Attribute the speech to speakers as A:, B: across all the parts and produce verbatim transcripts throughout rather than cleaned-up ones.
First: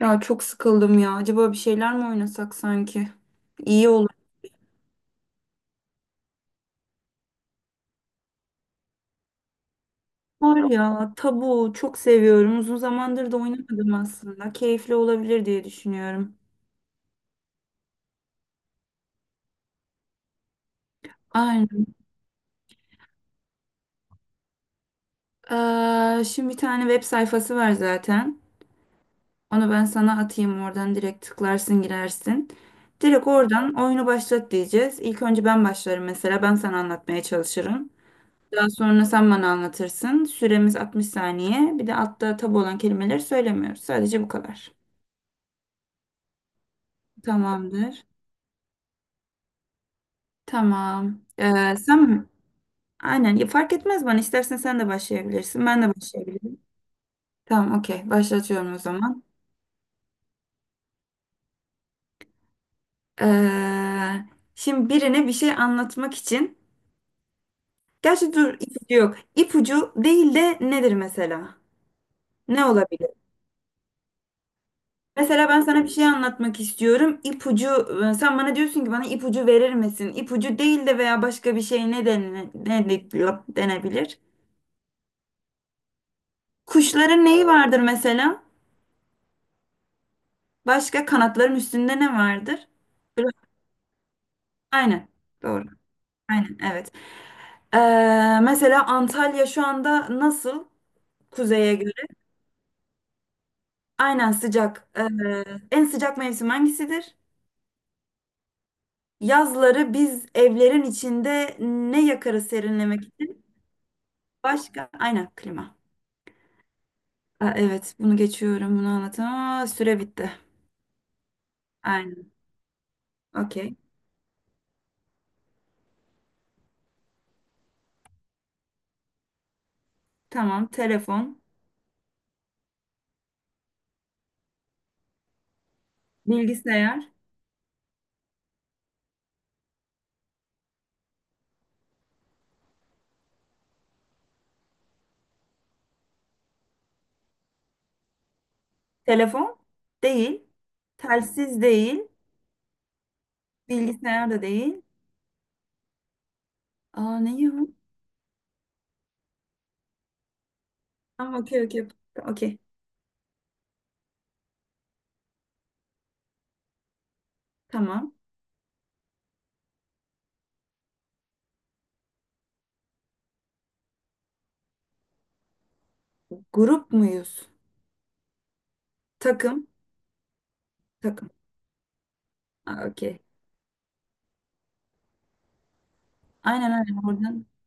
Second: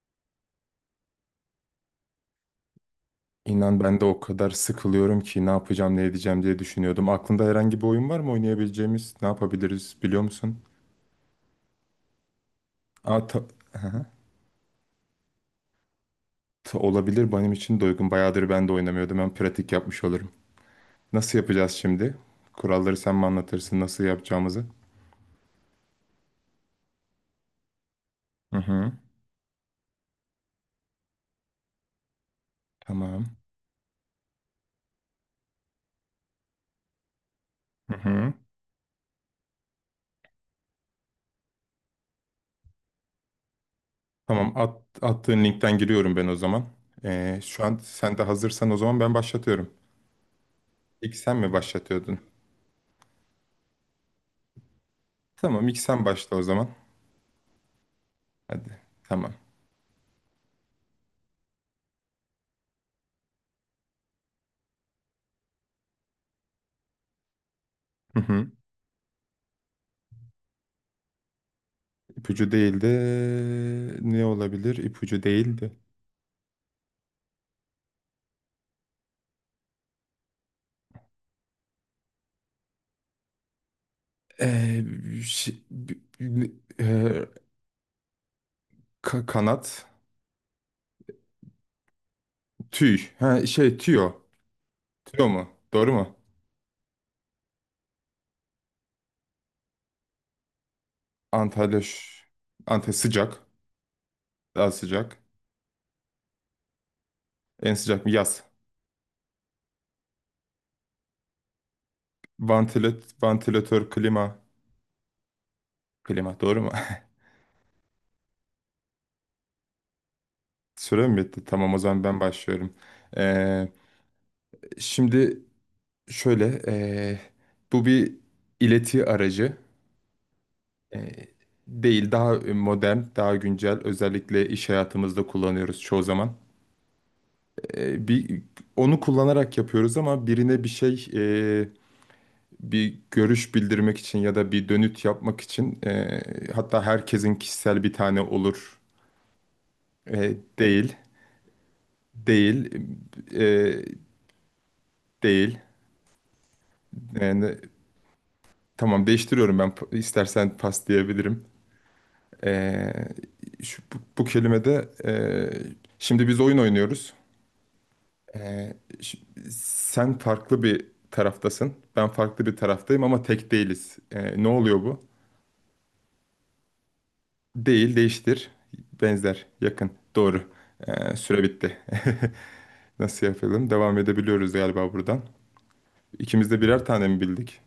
A: Ya çok sıkıldım ya. Acaba bir şeyler mi oynasak sanki?
B: İnan
A: İyi
B: ben de
A: olur.
B: o kadar sıkılıyorum ki ne yapacağım ne edeceğim diye düşünüyordum. Aklında herhangi bir oyun var mı oynayabileceğimiz? Ne yapabiliriz biliyor musun?
A: Var ya tabu çok seviyorum. Uzun
B: Aa,
A: zamandır da
B: ta-
A: oynamadım
B: Aha.
A: aslında. Keyifli olabilir diye düşünüyorum.
B: Ta- olabilir benim için de uygun. Bayağıdır ben de oynamıyordum. Ben pratik yapmış olurum. Nasıl yapacağız
A: Aynen.
B: şimdi? Kuralları sen mi anlatırsın nasıl yapacağımızı?
A: Ee, şimdi bir tane web sayfası var zaten.
B: Hı hı.
A: Onu ben sana atayım oradan direkt tıklarsın girersin.
B: Tamam.
A: Direkt oradan oyunu başlat diyeceğiz. İlk önce ben başlarım mesela. Ben sana anlatmaya çalışırım.
B: Hı hı.
A: Daha sonra sen bana anlatırsın. Süremiz altmış saniye. Bir de altta tabu olan kelimeleri söylemiyoruz. Sadece bu
B: Tamam
A: kadar.
B: at, attığın linkten giriyorum ben o zaman. Ee, şu an
A: Tamamdır.
B: sen de hazırsan o zaman ben başlatıyorum. İlk
A: Tamam.
B: sen mi
A: Ee, sen
B: başlatıyordun?
A: mi? Aynen. Ya, fark etmez bana. İstersen sen de başlayabilirsin.
B: Tamam ilk
A: Ben de
B: sen başla o
A: başlayabilirim.
B: zaman.
A: Tamam, okey.
B: Hadi.
A: Başlatıyorum o zaman.
B: Tamam.
A: Ee, Şimdi birine bir şey anlatmak için.
B: Hı
A: Gerçi
B: hı.
A: dur ipucu yok. İpucu değil de nedir mesela?
B: İpucu
A: Ne
B: değildi.
A: olabilir?
B: Ne olabilir? İpucu
A: Mesela ben
B: değildi.
A: sana bir şey anlatmak istiyorum. İpucu, e, sen bana diyorsun ki bana ipucu verir misin? İpucu değil de veya başka bir şey ne, dene- ne de- denebilir?
B: Ee, şey- b- b-
A: Kuşların
B: e,
A: neyi vardır mesela?
B: ka- kanat.
A: Başka kanatların üstünde ne vardır?
B: Tüy.
A: Böyle-
B: Ha, şey tüyo.
A: Aynen.
B: Tüyo mu?
A: Doğru.
B: Doğru mu?
A: Aynen. Evet. Ee, Mesela Antalya şu anda nasıl kuzeye
B: Antalya,
A: göre?
B: ş- Antalya sıcak.
A: Aynen
B: Daha
A: sıcak.
B: sıcak.
A: Ee, en sıcak mevsim hangisidir?
B: En sıcak mı? Yaz.
A: Yazları biz evlerin içinde ne yakarız serinlemek
B: Vantilat,
A: için?
B: vantilatör, klima.
A: Başka? Aynen klima.
B: Klima doğru mu?
A: Aa, evet bunu geçiyorum bunu anlatamam. Aa, süre bitti.
B: Süre mi bitti? Tamam o zaman ben
A: Aynen.
B: başlıyorum. Ee,
A: Okey.
B: şimdi şöyle. ee, bu bir ileti aracı.
A: Tamam.
B: E,
A: Telefon.
B: değil daha e, modern, daha güncel özellikle iş hayatımızda kullanıyoruz çoğu zaman.
A: Bilgisayar.
B: E, bir onu kullanarak yapıyoruz ama birine bir şey e, bir görüş bildirmek için ya da bir dönüt yapmak için e, hatta herkesin kişisel bir tane olur.
A: Telefon
B: E,
A: değil.
B: değil,
A: Telsiz değil.
B: değil, e,
A: Bilgisayar da değil.
B: değil.
A: Aa ne ya?
B: Yani, tamam değiştiriyorum ben Pa- istersen pas
A: Tamam,
B: diyebilirim.
A: okey okey. Okey.
B: E, şu, bu, bu kelimede e, şimdi biz oyun oynuyoruz.
A: Tamam.
B: Ee, ş- sen farklı bir taraftasın. Ben farklı bir taraftayım ama tek değiliz. Ee, ne oluyor bu?
A: Grup muyuz?
B: Değil, değiştir, benzer,
A: Takım.
B: yakın, doğru. Ee,
A: Takım.
B: süre bitti.
A: Aa, okey.
B: Nasıl yapalım? Devam edebiliyoruz galiba buradan. İkimiz de
A: Aynen
B: birer
A: öyle
B: tane mi
A: oradan.
B: bildik?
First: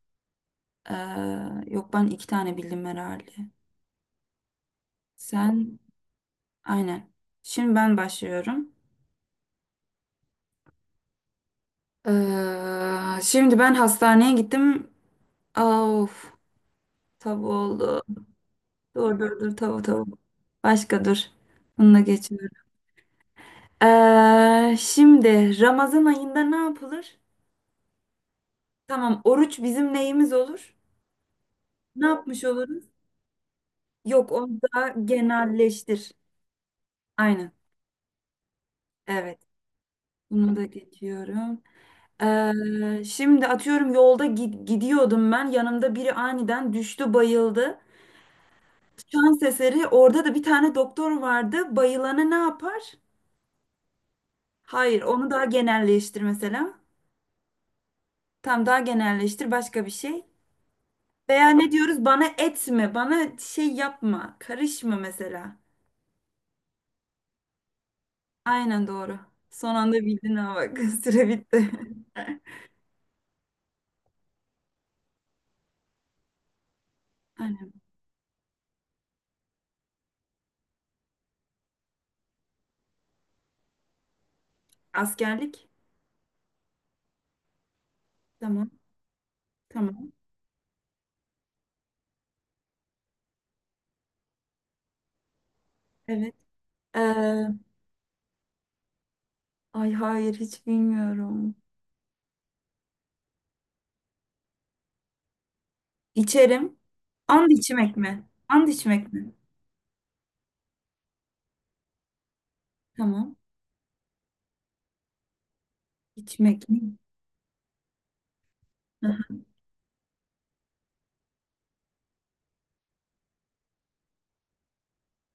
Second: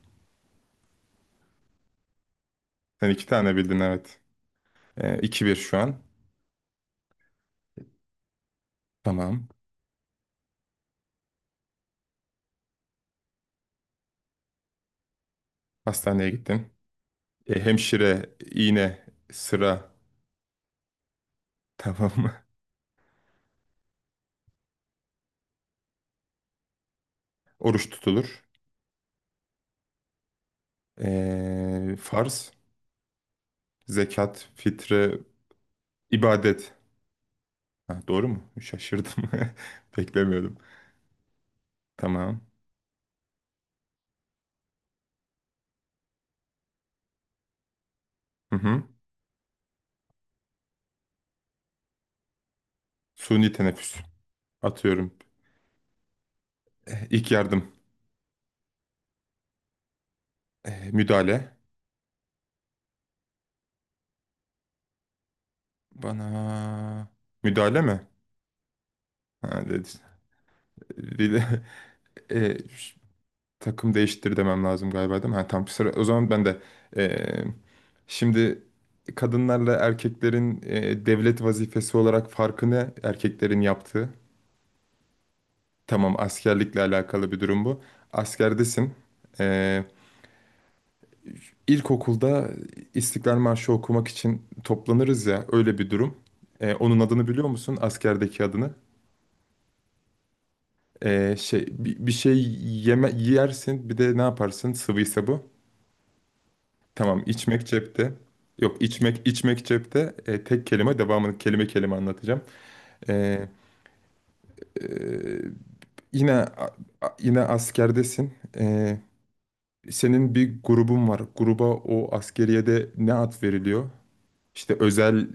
A: Ee, yok ben iki tane bildim
B: Sen iki
A: herhalde.
B: tane bildin, evet. Ee, iki bir şu
A: Sen
B: an.
A: aynen. Şimdi ben başlıyorum.
B: Tamam.
A: Ee, şimdi ben hastaneye gittim. Aa,
B: Hastaneye
A: of.
B: gittin.
A: Tav
B: Ee,
A: oldu.
B: hemşire, iğne,
A: Dur dur dur tav
B: sıra.
A: tav. Başka dur. Bununla
B: Tamam.
A: geçiyorum. Ee, şimdi Ramazan ayında ne yapılır?
B: Oruç tutulur.
A: Tamam, oruç bizim neyimiz olur?
B: Ee,
A: Ne yapmış
B: farz,
A: oluruz? Yok,
B: zekat,
A: onu da
B: fitre,
A: genelleştir.
B: ibadet.
A: Aynen.
B: Ha, doğru mu? Şaşırdım.
A: Evet. Bunu
B: Beklemiyordum.
A: da geçiyorum.
B: Tamam.
A: Ee, şimdi atıyorum yolda gi- gidiyordum ben. Yanımda biri aniden düştü, bayıldı.
B: Hı hı.
A: Şans eseri orada da bir tane doktor vardı. Bayılanı ne yapar?
B: Suni teneffüs.
A: Hayır,
B: Atıyorum.
A: onu daha genelleştir mesela.
B: Eh, İlk yardım.
A: Tam daha genelleştir başka bir şey.
B: Eh,
A: Veya
B: müdahale.
A: ne diyoruz? Bana etme, bana şey yapma, karışma mesela.
B: Bana... Müdahale mi?
A: Aynen doğru.
B: Ha,
A: Son anda
B: dedi.
A: bildin ha bak. Süre
B: Dile-
A: bitti.
B: Eh, Takım değiştir demem lazım galiba, değil mi? Ha, tamam. Sıra. O zaman ben de... eh,
A: Aynen.
B: şimdi kadınlarla erkeklerin eh, devlet vazifesi olarak farkını erkeklerin yaptığı.
A: Askerlik.
B: Tamam, askerlikle alakalı bir durum bu.
A: Tamam.
B: Askerdesin. Eh,
A: Tamam.
B: İlkokulda İstiklal Marşı okumak için toplanırız ya, öyle bir durum.
A: Evet.
B: Ee, onun
A: Ee,
B: adını biliyor musun? Askerdeki adını.
A: Ay hayır hiç
B: Ee,
A: bilmiyorum.
B: şey bi- bir, şey yeme yersin bir de ne yaparsın? Sıvıysa bu.
A: İçerim.
B: Tamam,
A: And
B: içmek
A: içmek
B: cepte.
A: mi? And
B: Yok,
A: içmek
B: içmek
A: mi?
B: içmek cepte. Ee, tek kelime, devamını kelime kelime anlatacağım.
A: Tamam.
B: Ee, e, yine a-
A: İçmek mi?
B: a- yine askerdesin. Ee,
A: Aha.
B: senin bir grubun var. Gruba o askeriyede ne ad veriliyor? İşte özel.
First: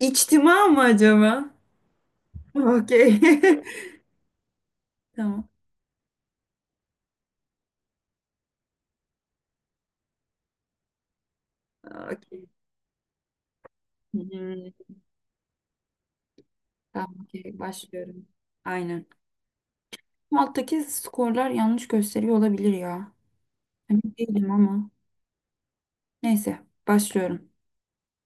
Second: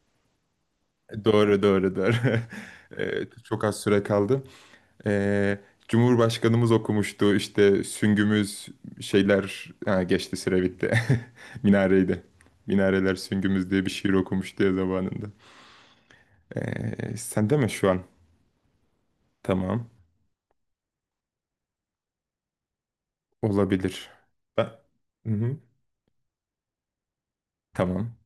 A: İçtima mı acaba?
B: Doğru, doğru, doğru.
A: Okey.
B: Eee, çok az süre kaldı.
A: Tamam.
B: Eee, Cumhurbaşkanımız okumuştu işte süngümüz şeyler, ha, geçti, süre bitti. Minareydi.
A: Okey.
B: Minareler süngümüz diye bir şiir okumuştu
A: Hmm.
B: ya zamanında.
A: Tamam.
B: Eee sen de
A: Okey.
B: mi şu an?
A: Başlıyorum. Aynen.
B: Tamam.
A: Bu alttaki skorlar yanlış gösteriyor olabilir ya. Emin
B: Olabilir.
A: değilim
B: Ben...
A: ama.
B: Hı-hı.
A: Neyse. Başlıyorum.
B: Tamam.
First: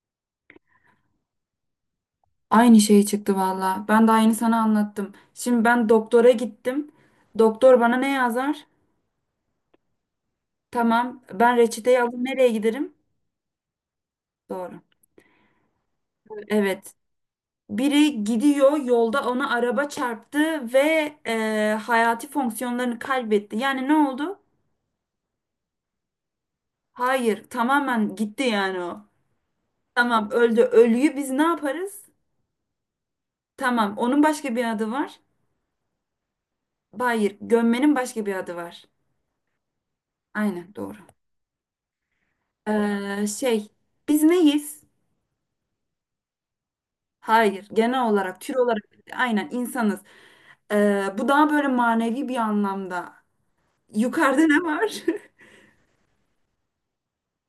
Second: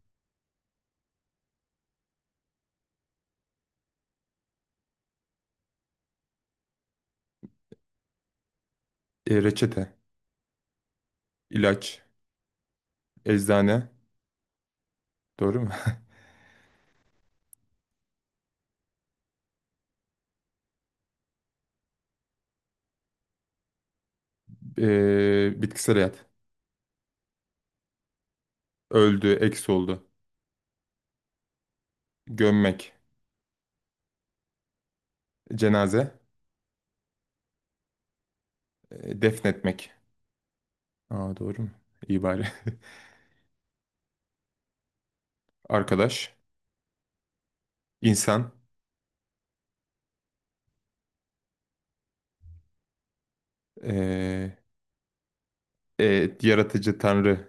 A: Aynı şey çıktı valla. Ben daha yeni sana anlattım. Şimdi ben doktora gittim. Doktor bana ne yazar?
B: Eee, reçete,
A: Tamam. Ben reçeteyi
B: ilaç,
A: aldım. Nereye giderim?
B: eczane.
A: Doğru.
B: Doğru mu?
A: Evet. Biri gidiyor yolda ona araba çarptı ve e, hayati fonksiyonlarını kaybetti. Yani ne oldu?
B: Eee, bitkisel hayat.
A: Hayır. Tamamen gitti yani o.
B: Öldü, eks oldu.
A: Tamam öldü. Ölüyü biz ne yaparız?
B: Gömmek,
A: Tamam. Onun başka bir adı var.
B: cenaze,
A: Hayır. Gömmenin başka bir adı var.
B: eee, defnetmek.
A: Aynen doğru.
B: Aa, doğru mu? İyi bari.
A: Ee, şey Biz neyiz?
B: Arkadaş,
A: Hayır, genel olarak,
B: insan,
A: tür olarak aynen insanız. Ee, bu daha böyle manevi bir anlamda. Yukarıda
B: ee,
A: ne var?
B: e, yaratıcı tanrı,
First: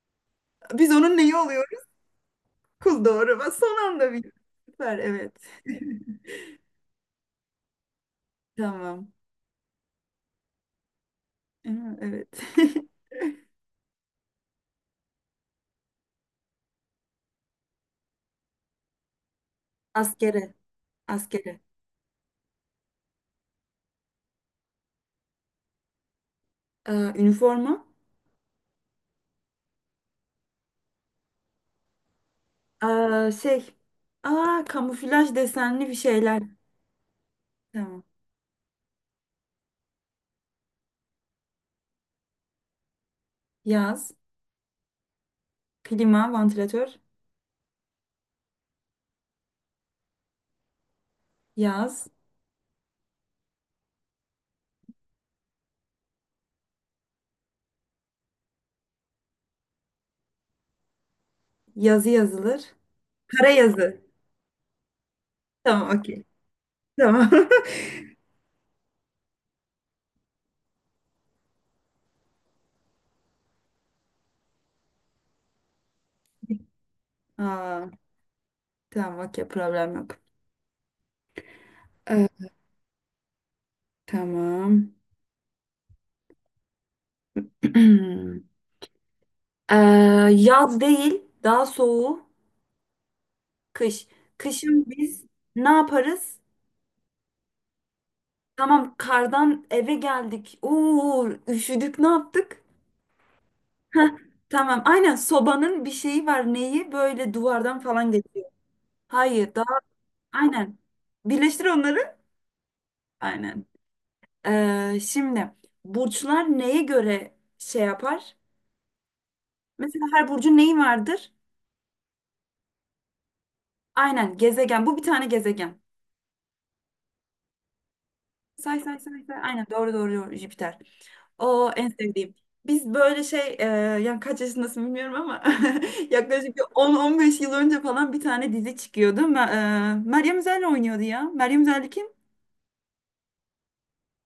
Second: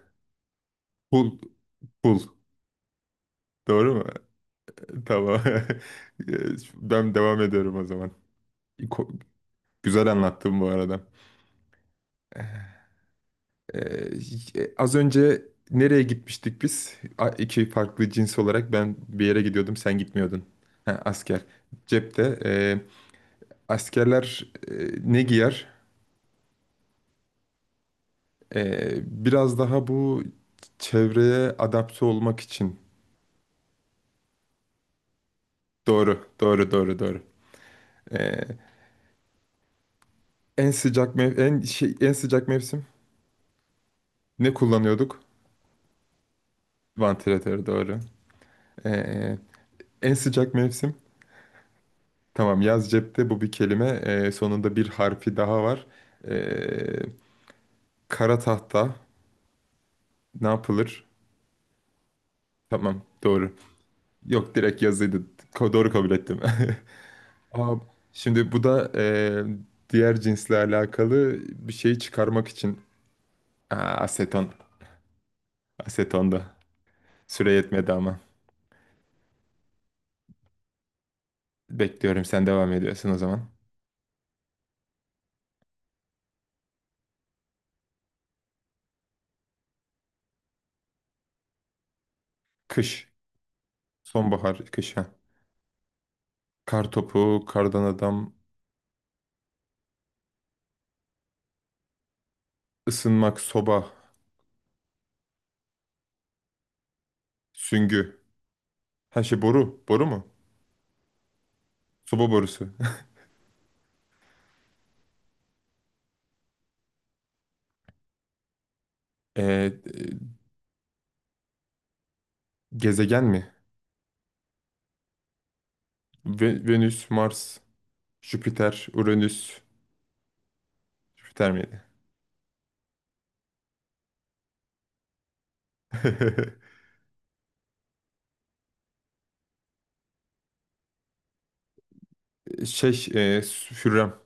A: Biz onun neyi
B: pul,
A: oluyoruz?
B: pul.
A: Kul doğru. Ben son
B: Doğru mu?
A: anda bir. Süper, evet.
B: Tamam. Ben devam ediyorum o zaman.
A: Tamam.
B: Ko- Güzel anlattım bu arada.
A: Ee, evet.
B: Ee, az önce nereye gitmiştik biz? A- İki farklı cins olarak ben bir yere gidiyordum, sen
A: Askere,
B: gitmiyordun. Ha, asker.
A: askere.
B: Cepte. ee, askerler ee, ne giyer?
A: Ee, üniforma.
B: Ee, biraz daha bu çevreye adapte olmak için.
A: Ee, şey. Aa, kamuflaj desenli bir
B: Doğru,
A: şeyler.
B: doğru, doğru, doğru.
A: Tamam.
B: Ee, en sıcak mev en şey en sıcak mevsim
A: Yaz.
B: ne kullanıyorduk?
A: Klima, vantilatör.
B: Vantilatör doğru. Ee, En sıcak mevsim.
A: Yaz.
B: Tamam, yaz cepte, bu bir kelime. Ee, sonunda bir harfi daha var. Ee, kara tahta ne yapılır?
A: Yazı yazılır.
B: Tamam,
A: Kara
B: doğru.
A: yazı.
B: Yok, direkt yazıydı. Ko- doğru,
A: Tamam,
B: kabul
A: okey.
B: ettim.
A: Tamam.
B: Aa, şimdi bu da eee, diğer cinsle alakalı bir şeyi çıkarmak için. Aa, aseton. Aseton da. Süre
A: Aa,
B: yetmedi ama.
A: tamam okey problem yok.
B: Bekliyorum,
A: Ee,
B: sen devam ediyorsun o zaman.
A: tamam. Ee, Yaz değil daha soğuğu
B: Kış.
A: kış.
B: Sonbahar,
A: Kışın
B: kış ha.
A: biz ne yaparız?
B: Kar topu, kardan adam,
A: Tamam kardan eve geldik. Oo üşüdük ne yaptık?
B: ısınmak, soba,
A: Heh, tamam aynen sobanın bir şeyi var neyi böyle duvardan falan
B: süngü.
A: geçiyor.
B: Her şey
A: Hayır daha
B: boru. Boru mu?
A: aynen. Birleştir onları.
B: Soba borusu.
A: Aynen. Ee, şimdi burçlar neye göre şey yapar?
B: Eee,
A: Mesela
B: e,
A: her burcun neyi vardır?
B: gezegen mi?
A: Aynen gezegen. Bu bir tane gezegen.
B: Ve- Venüs, Mars,
A: Say
B: Jüpiter,
A: say say say.
B: Uranüs.
A: Aynen doğru doğru doğru Jüpiter.
B: Jüpiter
A: O
B: miydi?
A: en sevdiğim. Biz böyle şey e, yani kaç yaşındasın bilmiyorum ama yaklaşık bir on on beş yıl önce falan bir tane dizi çıkıyordu. Ma- e, Meryem Üzer'le oynuyordu ya. Meryem Üzer'li kim?
B: Şey, eee Hürrem.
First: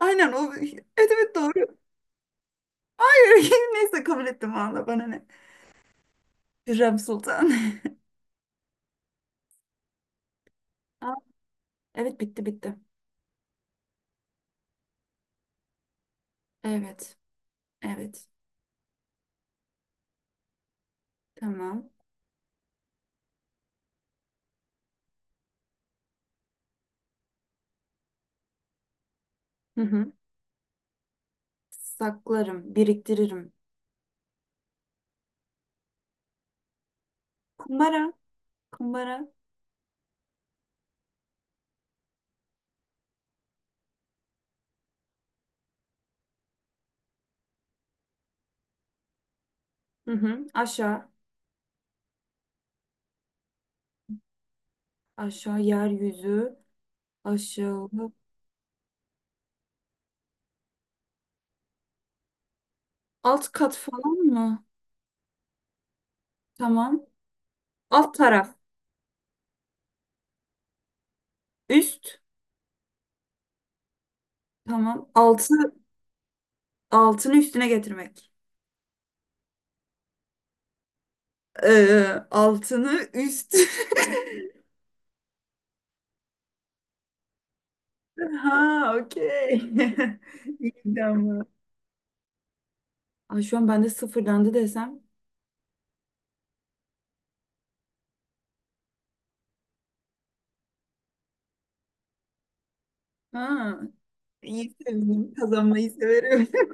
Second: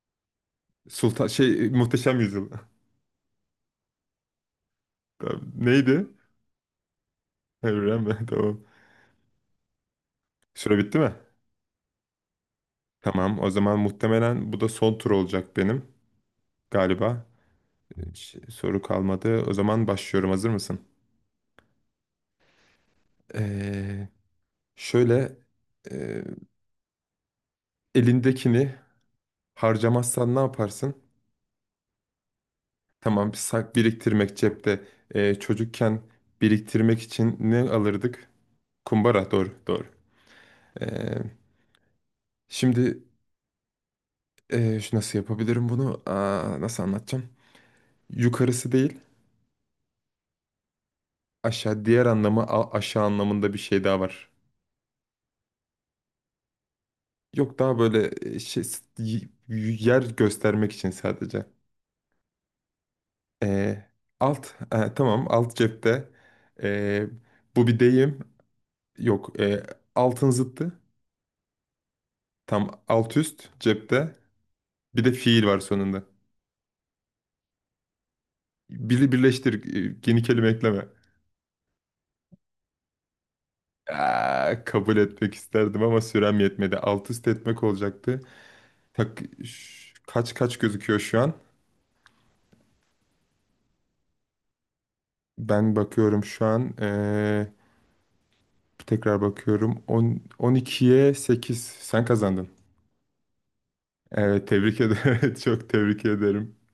A: Aynen o. Evet
B: Sultan
A: evet
B: şey
A: doğru.
B: Muhteşem Yüzyıl.
A: Hayır neyse kabul ettim valla bana ne.
B: Tamam. Neydi?
A: Hürrem Sultan.
B: Evren mi? Tamam. Süre bitti mi?
A: Aa, evet bitti bitti.
B: Tamam. O zaman muhtemelen bu da son tur olacak benim
A: Evet.
B: galiba.
A: Evet.
B: Hiç soru kalmadı. O zaman başlıyorum. Hazır mısın?
A: Tamam.
B: Ee, şöyle e, elindekini
A: Hı hı.
B: harcamazsan ne yaparsın?
A: Saklarım,
B: Tamam, bir
A: biriktiririm.
B: sak biriktirmek cepte. Ee, çocukken biriktirmek için ne
A: Kumbara.
B: alırdık?
A: Kumbara.
B: Kumbara. Doğru, doğru. Ee, şimdi e, şu, nasıl yapabilirim bunu? Aa, nasıl anlatacağım? Yukarısı değil,
A: Hı hı. Aşağı.
B: aşağı, diğer anlamı a- aşağı anlamında bir şey daha var.
A: Aşağı yeryüzü.
B: Yok, daha
A: Aşağı.
B: böyle e, şey s- y- yer göstermek için sadece.
A: Alt kat
B: Ee,
A: falan
B: alt
A: mı?
B: e, tamam, alt cepte.
A: Tamam.
B: Ee, bu bir
A: Alt
B: deyim.
A: taraf.
B: Yok, e, altın zıttı.
A: Üst.
B: Tam alt üst cepte. Bir
A: Tamam.
B: de fiil var
A: Altı.
B: sonunda.
A: Altını üstüne getirmek.
B: Biri birleştir, e, yeni kelime ekleme.
A: Ee, Altını üst.
B: Aa, kabul etmek isterdim ama sürem yetmedi. Alt üst etmek olacaktı.
A: Ha,
B: Tak,
A: okey.
B: ş- kaç kaç gözüküyor
A: İyi
B: şu an?
A: ama. Ay, şu an ben de sıfırlandı desem.
B: Ben bakıyorum şu an. eee, tekrar bakıyorum. on, on ikiye sekiz. Sen kazandın.
A: Ha,
B: Evet,
A: iyi
B: tebrik ederim.
A: sevindim.
B: Çok
A: Kazanmayı
B: tebrik
A: severim.
B: ederim.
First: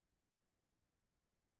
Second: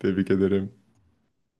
B: Tebrik ederim.